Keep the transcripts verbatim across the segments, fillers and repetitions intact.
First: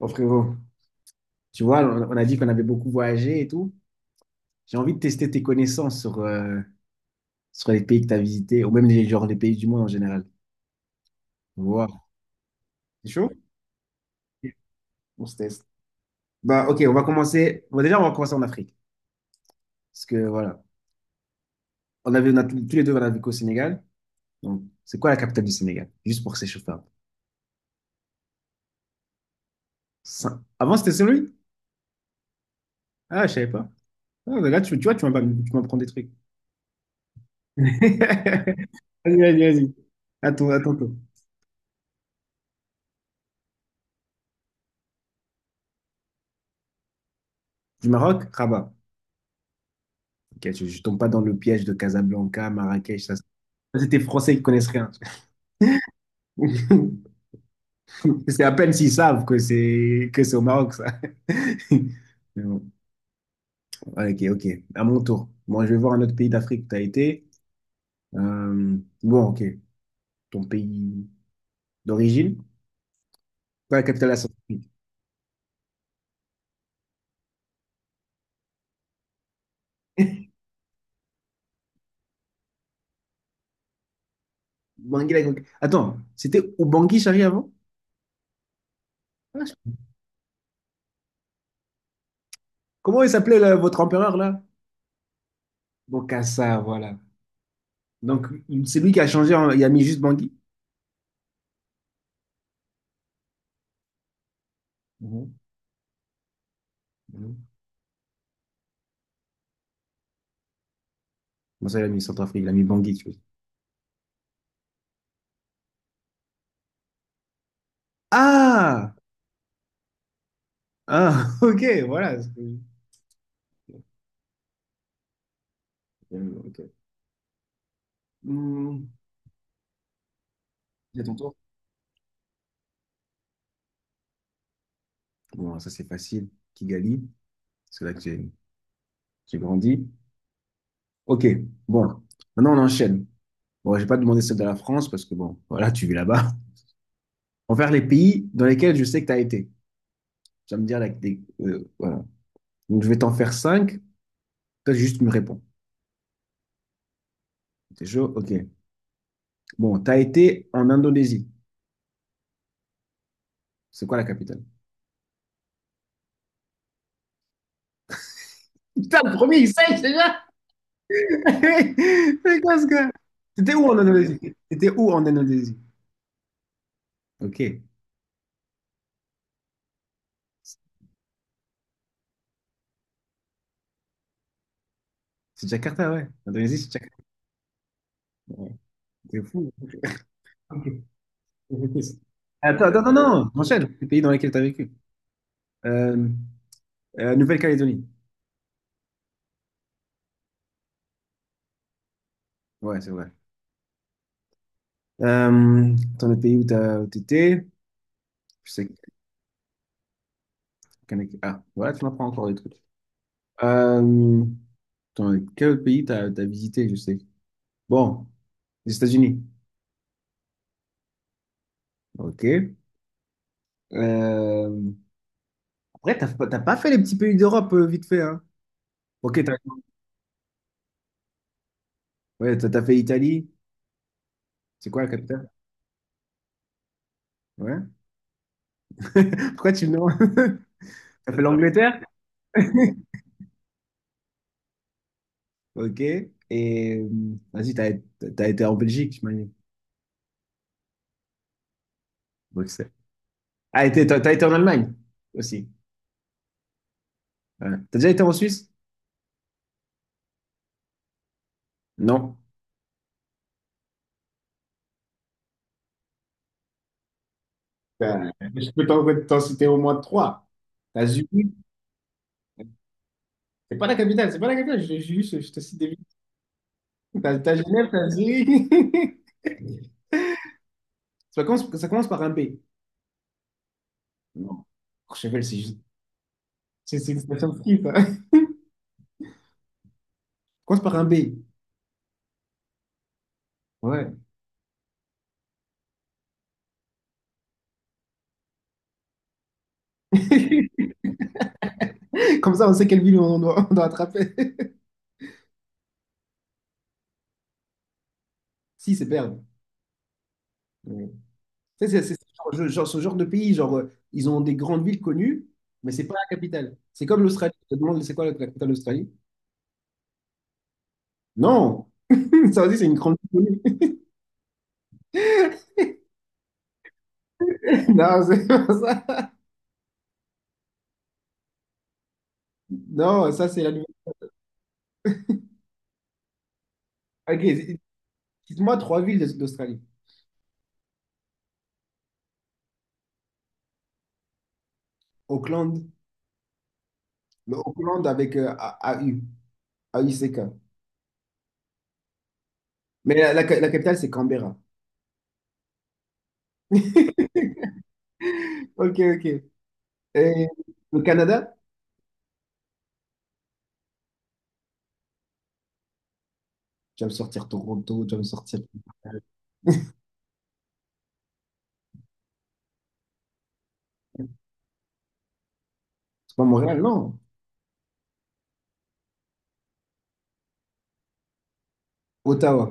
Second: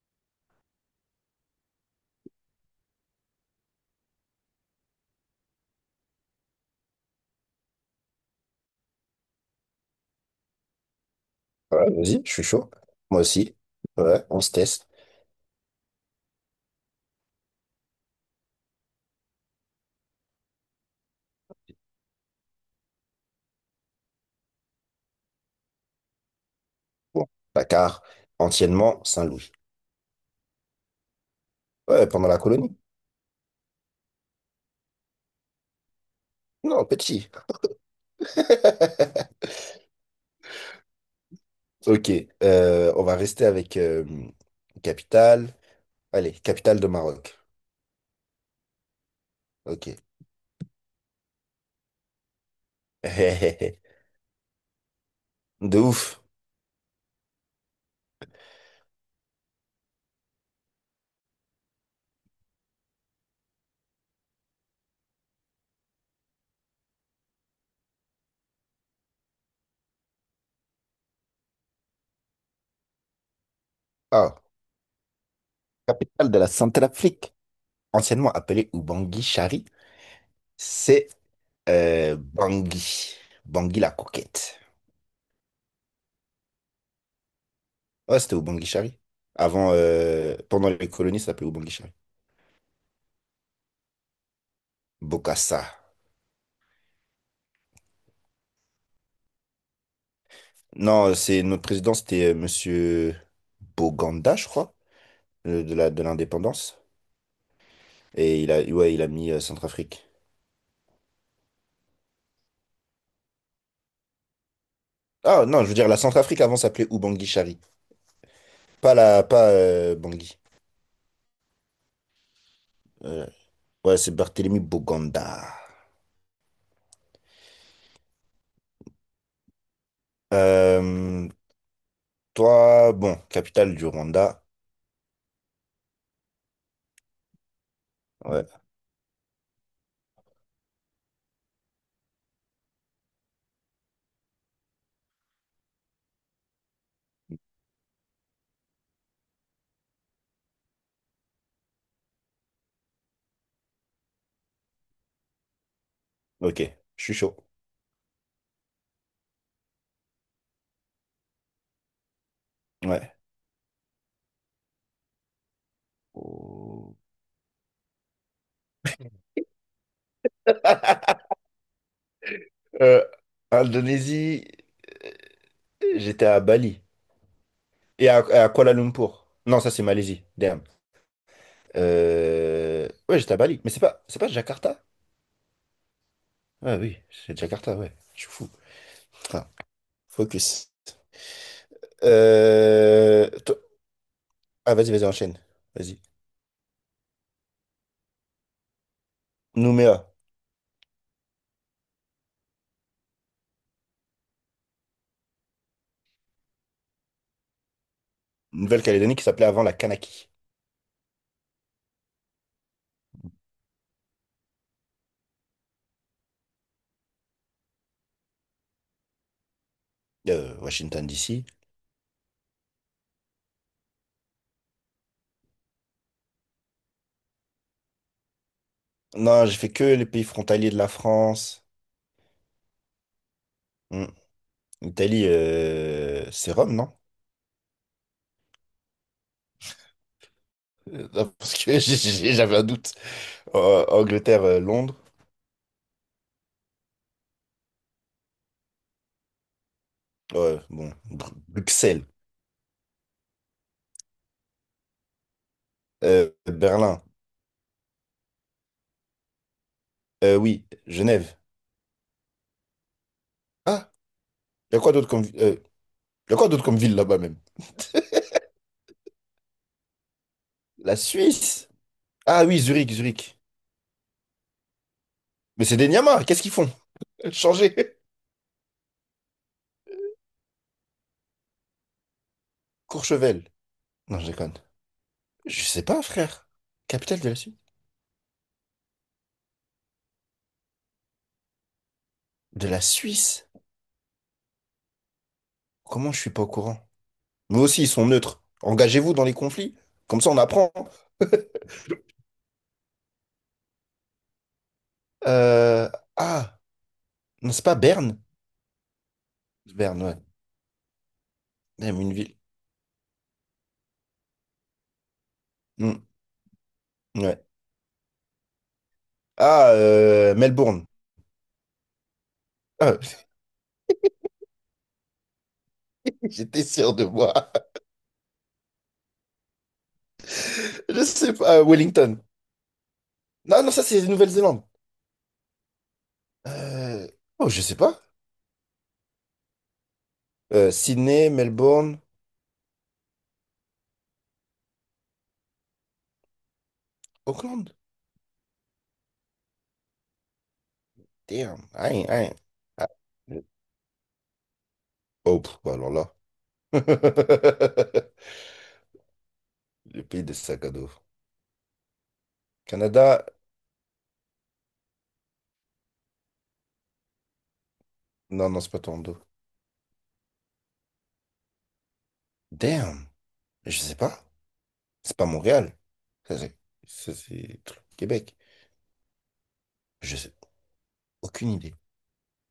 Bon, frérot, tu vois, on on a dit qu'on avait beaucoup voyagé et tout. J'ai envie de tester tes connaissances sur, euh, sur les pays que tu as visités, ou même les, genre, les pays du monde en général. Ouais, Wow. vas-y, je suis chaud. C'est Moi chaud? aussi. Ouais, on se Ok. teste. On se teste. Bah, ok, on va commencer. Bon, déjà, on va commencer en Afrique. Parce que voilà, on avait, on a tous tous les deux, on a vécu au Sénégal. Donc, c'est quoi la capitale du Sénégal? Juste pour s'échauffer un peu. Bon, Dakar, anciennement Saint-Louis. Ça- Avant, c'était celui? Ouais, pendant la colonie. Ah, je savais pas. Ah, là, tu, tu vois, tu m'as pas- tu m'apprends des trucs. Non, petit. Vas-y, vas-y, vas-y. Attends, attends. Attends. Ok, euh, on va rester avec euh, capitale. Allez, capitale de Maroc. Du Maroc, Rabat. Ok. Ok, je, je tombe pas dans le piège de Casablanca, Marrakech, ça. ça, C'est des Français qui connaissent rien. De ouf. C'est à peine s'ils savent que c'est que c'est au Maroc, ça. Mais bon, ok, ok. À mon tour. Moi, je vais voir un autre pays d'Afrique où tu as été. Euh, bon, ok. Ton pays d'origine, pas la capitale de la Ah, Centrafrique. capitale de la Centrafrique, anciennement appelée Ubangui Chari, c'est euh, Bangui. Bangui la coquette. Bangui, la Grande- Attends, c'était Ubangui Chari avant? Ouais, c'était Ubangui Chari. Ah, je- Avant, euh, pendant les colonies, ça s'appelait Ubangui Chari. Comment il s'appelait là, votre empereur là? Bokassa. Bokassa, voilà. Donc, c'est lui qui a changé, en- il a mis juste Bangui? Non, c'est notre président, c'était euh, Monsieur Boganda, je crois, Mhm. euh, de la, de l'indépendance. Mhm. Et il a, ouais, il a mis euh, Centrafrique. Comment ça, il a mis Centrafrique? Il a mis Bangui, tu vois. Ah non, je veux dire, la Centrafrique avant s'appelait Ubangui Chari. Ah! Pas la, pas euh, Bangui. Ah, ok, voilà. c'est- Euh, ouais, c'est Barthélemy Boganda. Ok. Hmm. C'est ton Euh, tour. toi, bon, capitale du Rwanda. Bon, ça, c'est facile. Kigali, c'est là que j'ai Ouais, j'ai grandi. Ok, bon. Maintenant, on enchaîne. Bon, j'ai pas demandé celle de la France parce que, bon, voilà, tu vis là-bas. On va faire les pays dans lesquels je sais que tu as été. Tu vas me dire, là, que des- euh, voilà. Donc, je vais t'en faire cinq. Toi, juste tu me réponds. ok, je suis chaud. T'es chaud? Ok. Bon, tu as été en Indonésie. Ouais. C'est quoi la capitale? Oh. Putain, le premier, C'est quoi ce gars? Euh, C'était où en Indonésie? Indonésie, C'était où en Indonésie? j'étais à Bali. Ok. Et à, à Kuala Lumpur. Non, ça c'est Malaisie. Euh, Ouais, j'étais à Bali. Mais c'est pas, c'est pas Jakarta? C'est Jakarta, ouais. Indonésie, c'est Ah Jakarta. oui, c'est Jakarta, ouais. Je suis Ouais. fou. C'est Putain, fou. Ok. focus. Ok. Attends, attends, non, non, Euh, to- enchaîne. Les pays dans lesquels tu as vécu. Ah, vas-y, vas-y, enchaîne. Vas-y. Euh, euh, Nouvelle-Calédonie. Nouméa, Ouais, c'est vrai. Euh, dans le pays où tu étais, je sais qu'il... Nouvelle-Calédonie qui s'appelait avant la Kanaki. Ah, voilà, tu m'apprends encore des trucs. Euh, dans quel pays t'as as, visité, je sais. Bon, les États-Unis. Euh, Washington, D C. Ok. Euh, ouais, t'as pas t'as pas fait les petits pays d'Europe euh, vite fait, hein. Ok, t'as Non, j'ai fait que les pays frontaliers de la France. ouais, t'as- t'as fait l'Italie. Hmm. C'est quoi la Italie, capitale? euh, c'est Rome, non? Ouais. Pourquoi tu me demandes? Euh, T'as fait non, parce que l'Angleterre? j'ai- j'ai- j'avais un doute. Euh, Angleterre, euh, Londres. Ok. Et euh, vas-y, t'as t'as été en Belgique, je m'imagine. Ouais, bon. Bru- Bruxelles. Bruxelles. Ah, et t'es- t'as t'as été en Allemagne aussi. Euh, Berlin. Ouais. T'as déjà été en Suisse? Euh, oui, Genève. Non. Ah, il y a quoi d'autre comme, euh, y a quoi d'autre comme ville là-bas même? Ben, je peux t'en t'en citer au moins trois. T'as La Zurich, Suisse? Ah oui, Zurich, Zurich. c'est pas la capitale, c'est pas la capitale, je, je- juste, je te cite Mais des c'est villes. des Niamas, qu'est-ce qu'ils font? T'as t'as Genève, Changer. t'as Zurich. Ça commence, ça commence par un B. Courchevel. Non, je Non. déconne. Courchevel, c'est juste. Je sais pas, frère. C'est c'est Capitale de expression la Suisse? skip. Commence par un B. De la Suisse? Ouais. Comment je suis pas au courant? Mais aussi, ils sont neutres. Engagez-vous dans les conflits. Comme ça, on apprend. Comme ça, on sait quelle ville on doit, on doit attraper. Euh, Ah, non, c'est pas Berne? Si, c'est Berne. Berne, ouais. Ouais. Tu sais, C'est c'est Même une ce genre, ville. je- genre- ce genre de pays, genre, euh, ils ont des grandes villes connues, mais c'est pas Hmm, la capitale. C'est comme l'Australie. ouais. Je te demande, c'est quoi la capitale de l'Australie? Ah, euh, Melbourne. Non! Ça aussi, c'est une grande Ah, ville connue. j'étais sûr de moi. Non, c'est pas ça. Je sais pas, euh, Wellington. Non, ça, c'est la Non, nuit. non, ça, c'est Nouvelle-Zélande. Euh, Ok, oh, c'est- je sais pas. dites-moi trois villes de- d'Australie. Euh, Sydney, Melbourne, Auckland, le Auckland. Auckland avec euh, A- AU, A U C K. Damn. I ain't- I ain't- ah, Mais la, la- je- la capitale, c'est Canberra. Oh, pff, bah alors là. Ok, ok. Le pays Et des sacs à le dos. Canada? Canada. Tu vas me sortir Toronto, tu vas me sortir. Non, non, c'est pas Toronto. Damn. Je sais pas. C'est pas Montréal. C'est pas Ça, c'est Montréal, non. ça, c'est truc Québec. Je sais. Aucune idée. Ottawa.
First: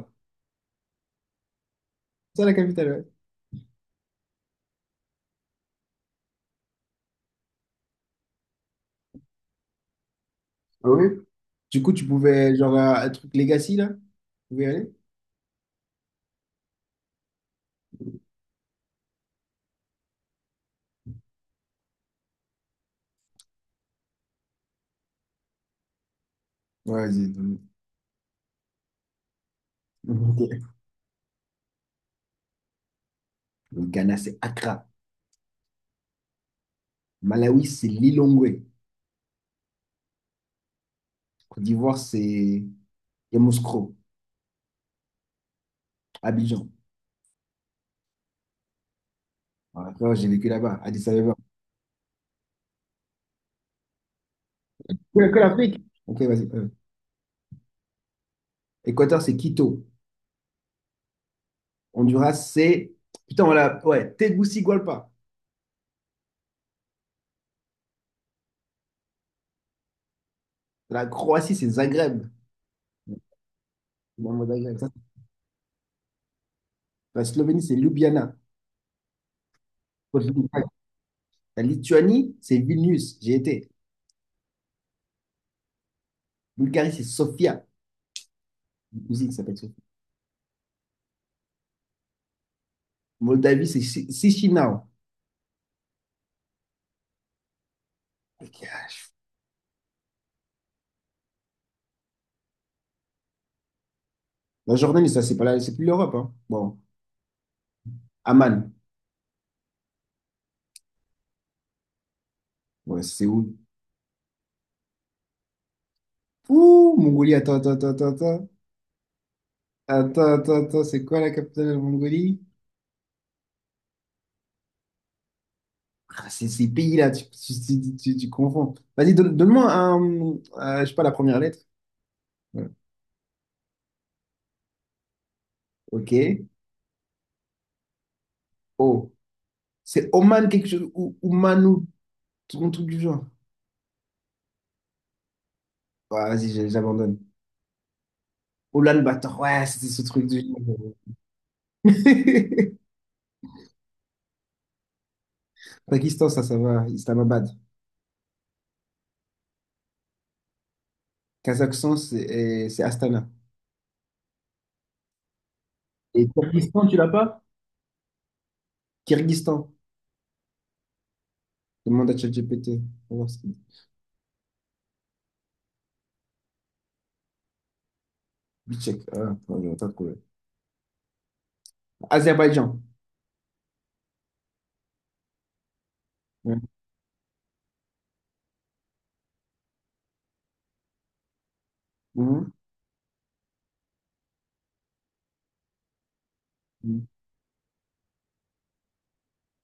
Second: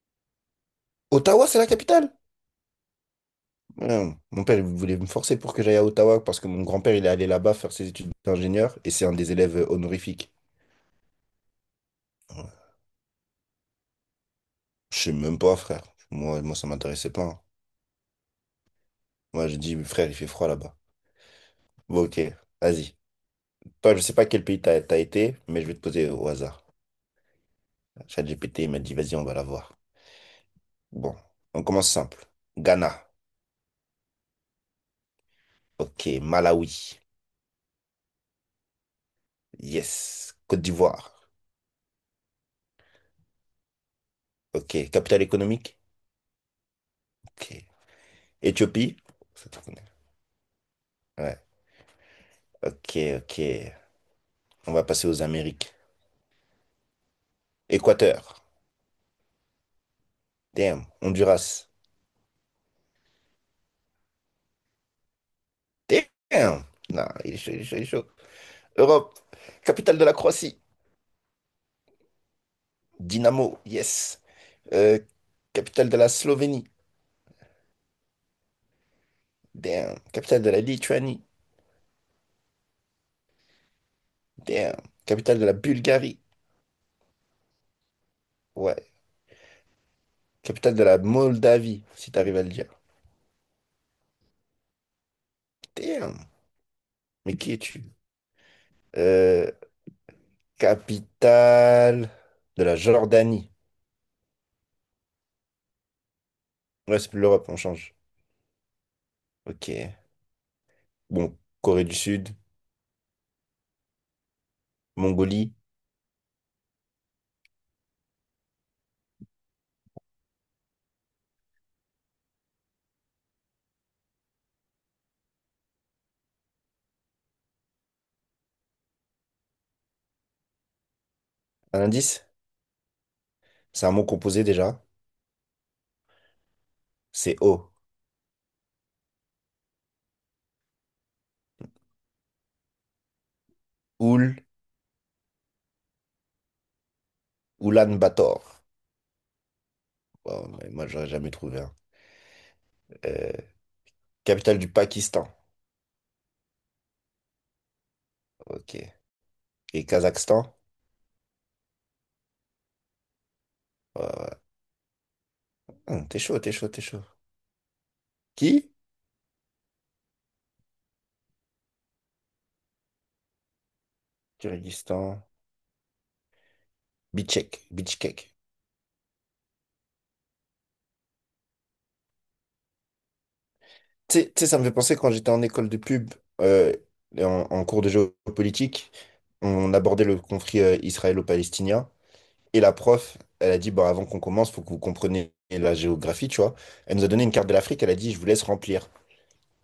Ottawa, c'est la capitale? C'est ça la capitale, ouais. Non. Mon père, il voulait me forcer pour que j'aille à Ottawa parce que mon grand-père, il est allé là-bas faire ses études d'ingénieur et c'est un des élèves honorifiques. Ah oui? Du coup, tu pouvais, genre, un un truc Legacy, là? Tu pouvais y aller? Je sais même pas, frère. Moi, moi ça m'intéressait pas, hein. Moi, j'ai dit, frère, il fait froid là-bas. Bon, ok, vas-y. Toi, je sais pas quel pays t'as t'as été, mais je vais te poser au hasard. Ouais, vas-y. Donne- ChatGPT, il m'a dit, vas-y, on va la voir. Ok. Bon, on commence simple. Ghana. Le Ghana, c'est Accra. Ok, Malawi. Malawi, c'est Lilongwe. Yes. Côte d'Ivoire. Côte d'Ivoire, c'est Yamoussoukro. Ok, capitale économique. Abidjan. Ok. Éthiopie. Ça, tu connais. Après, j'ai vécu là-bas, Addis Abeba. Ouais. Ok, ok. On va passer aux Que que Amériques. l'Afrique? Ok, vas-y. Euh. Équateur. Équateur, c'est Quito. Damn. Honduras. Honduras, c'est. Putain, voilà. Ouais, Tegucigalpa. Damn. Non, il est chaud, il est chaud, il est chaud. Europe, capitale de la Croatie, La Croatie, c'est Zagreb. Dinamo, yes. Dans le mot Zagreb. Euh, capitale de la Slovénie, La Slovénie, c'est Ljubljana. damn. Capitale de la Lituanie, La Lituanie, c'est Vilnius. J'ai été. damn. Capitale de la Bulgarie, Bulgarie, c'est Sofia. ouais. Une cousine qui s'appelle Sofia. Capitale de la Moldavie, si t'arrives à le dire. Moldavie, c'est Chi- Chisinau. Damn, mais qui es-tu? Euh, capitale de la Jordanie. La Jordanie, ça, c'est pas la- c'est plus l'Europe. Hein. Bon, Ouais, c'est plus l'Europe, on change. Amman. Ok. Bon, Corée du Sud, Ouais, c'est où? Mongolie. Ouh, Mongolie, attends, attends, attends, attends, attends. Attends, attends, attends, c'est quoi la capitale de la Mongolie? Ah, c'est ces pays-là, tu, tu, tu- tu- tu confonds. Vas-y, donne, moi un, euh, je sais pas, la première lettre. Un indice? Ouais. C'est un mot composé déjà. Ok. C'est O. O. C'est Oman, quelque chose, ou Oman, ou un truc du genre. Oul, Ah, vas-y, j'ai- j'abandonne. Oulan Bator. Oulan-Bator, ouais, c'était ce truc de... Wow, mais moi, j'aurais jamais trouvé un. Euh, capitale du Pakistan. Pakistan, ça, ça va. Islamabad. Ok. Et Kazakhstan. Kazakhstan, c'est eh, c'est Astana. Ouais, ouais. Hum, t'es Et chaud, t'es chaud, t'es Kyrgyzstan, tu chaud. l'as pas? Qui? Kyrgyzstan. Demande à ChatGPT. On va voir ce qu'il dit. Kyrgyzstan. Bichkek. Bichkek. Je check. Ah, non, non, pas de problème. Azerbaïdjan. Tu sais, tu sais, ça me fait penser quand j'étais en école de pub, Ouais. euh, et en, en cours de géopolitique, on abordait le conflit euh, israélo-palestinien. Mhm. Et la prof, elle a dit, bon, avant qu'on commence, faut que vous compreniez la géographie, tu vois. Elle nous Mhm. a donné une carte de l'Afrique, elle a dit, je vous laisse remplir.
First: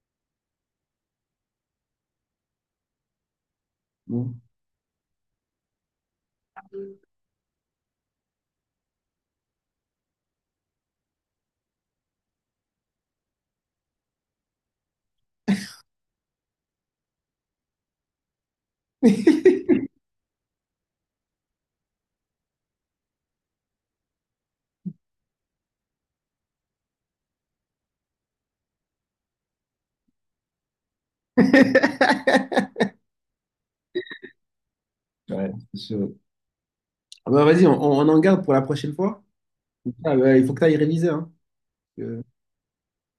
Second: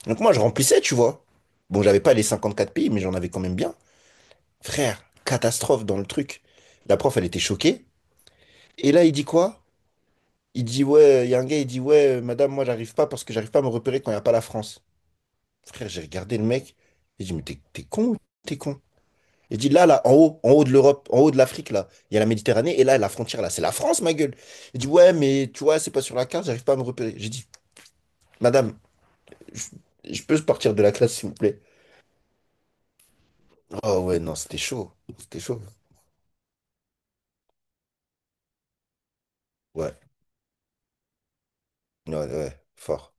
Donc moi, je remplissais, tu vois. Bon, j'avais pas les cinquante-quatre pays, mais j'en avais quand même bien. Mhm. Frère, catastrophe dans le truc. La prof, elle était choquée. Et là, il dit quoi? Il dit, ouais, il y a un gars, il dit, ouais, euh, madame, moi, j'arrive pas parce que j'arrive pas à me repérer quand il n'y a pas la France. Frère, j'ai regardé le mec. J'ai dit, mais t'es t'es con ou t'es con? Il dit, là, là, en haut, en haut de l'Europe, en haut de l'Afrique, là, il y a la Méditerranée. Et là, la frontière, là, c'est la France, ma gueule. Il dit, ouais, mais tu vois, c'est pas sur la carte, j'arrive pas à me repérer. J'ai dit, madame, je, je peux sortir de la classe, s'il vous plaît? Oh, ouais, non, c'était chaud. C'était Ouais, chaud. c'est sûr. Ah bah, vas-y, on, on en garde pour la prochaine fois. Ouais, Ah, bah, il faut que tu ailles réviser. Hein. ouais, Euh, ouais, fort.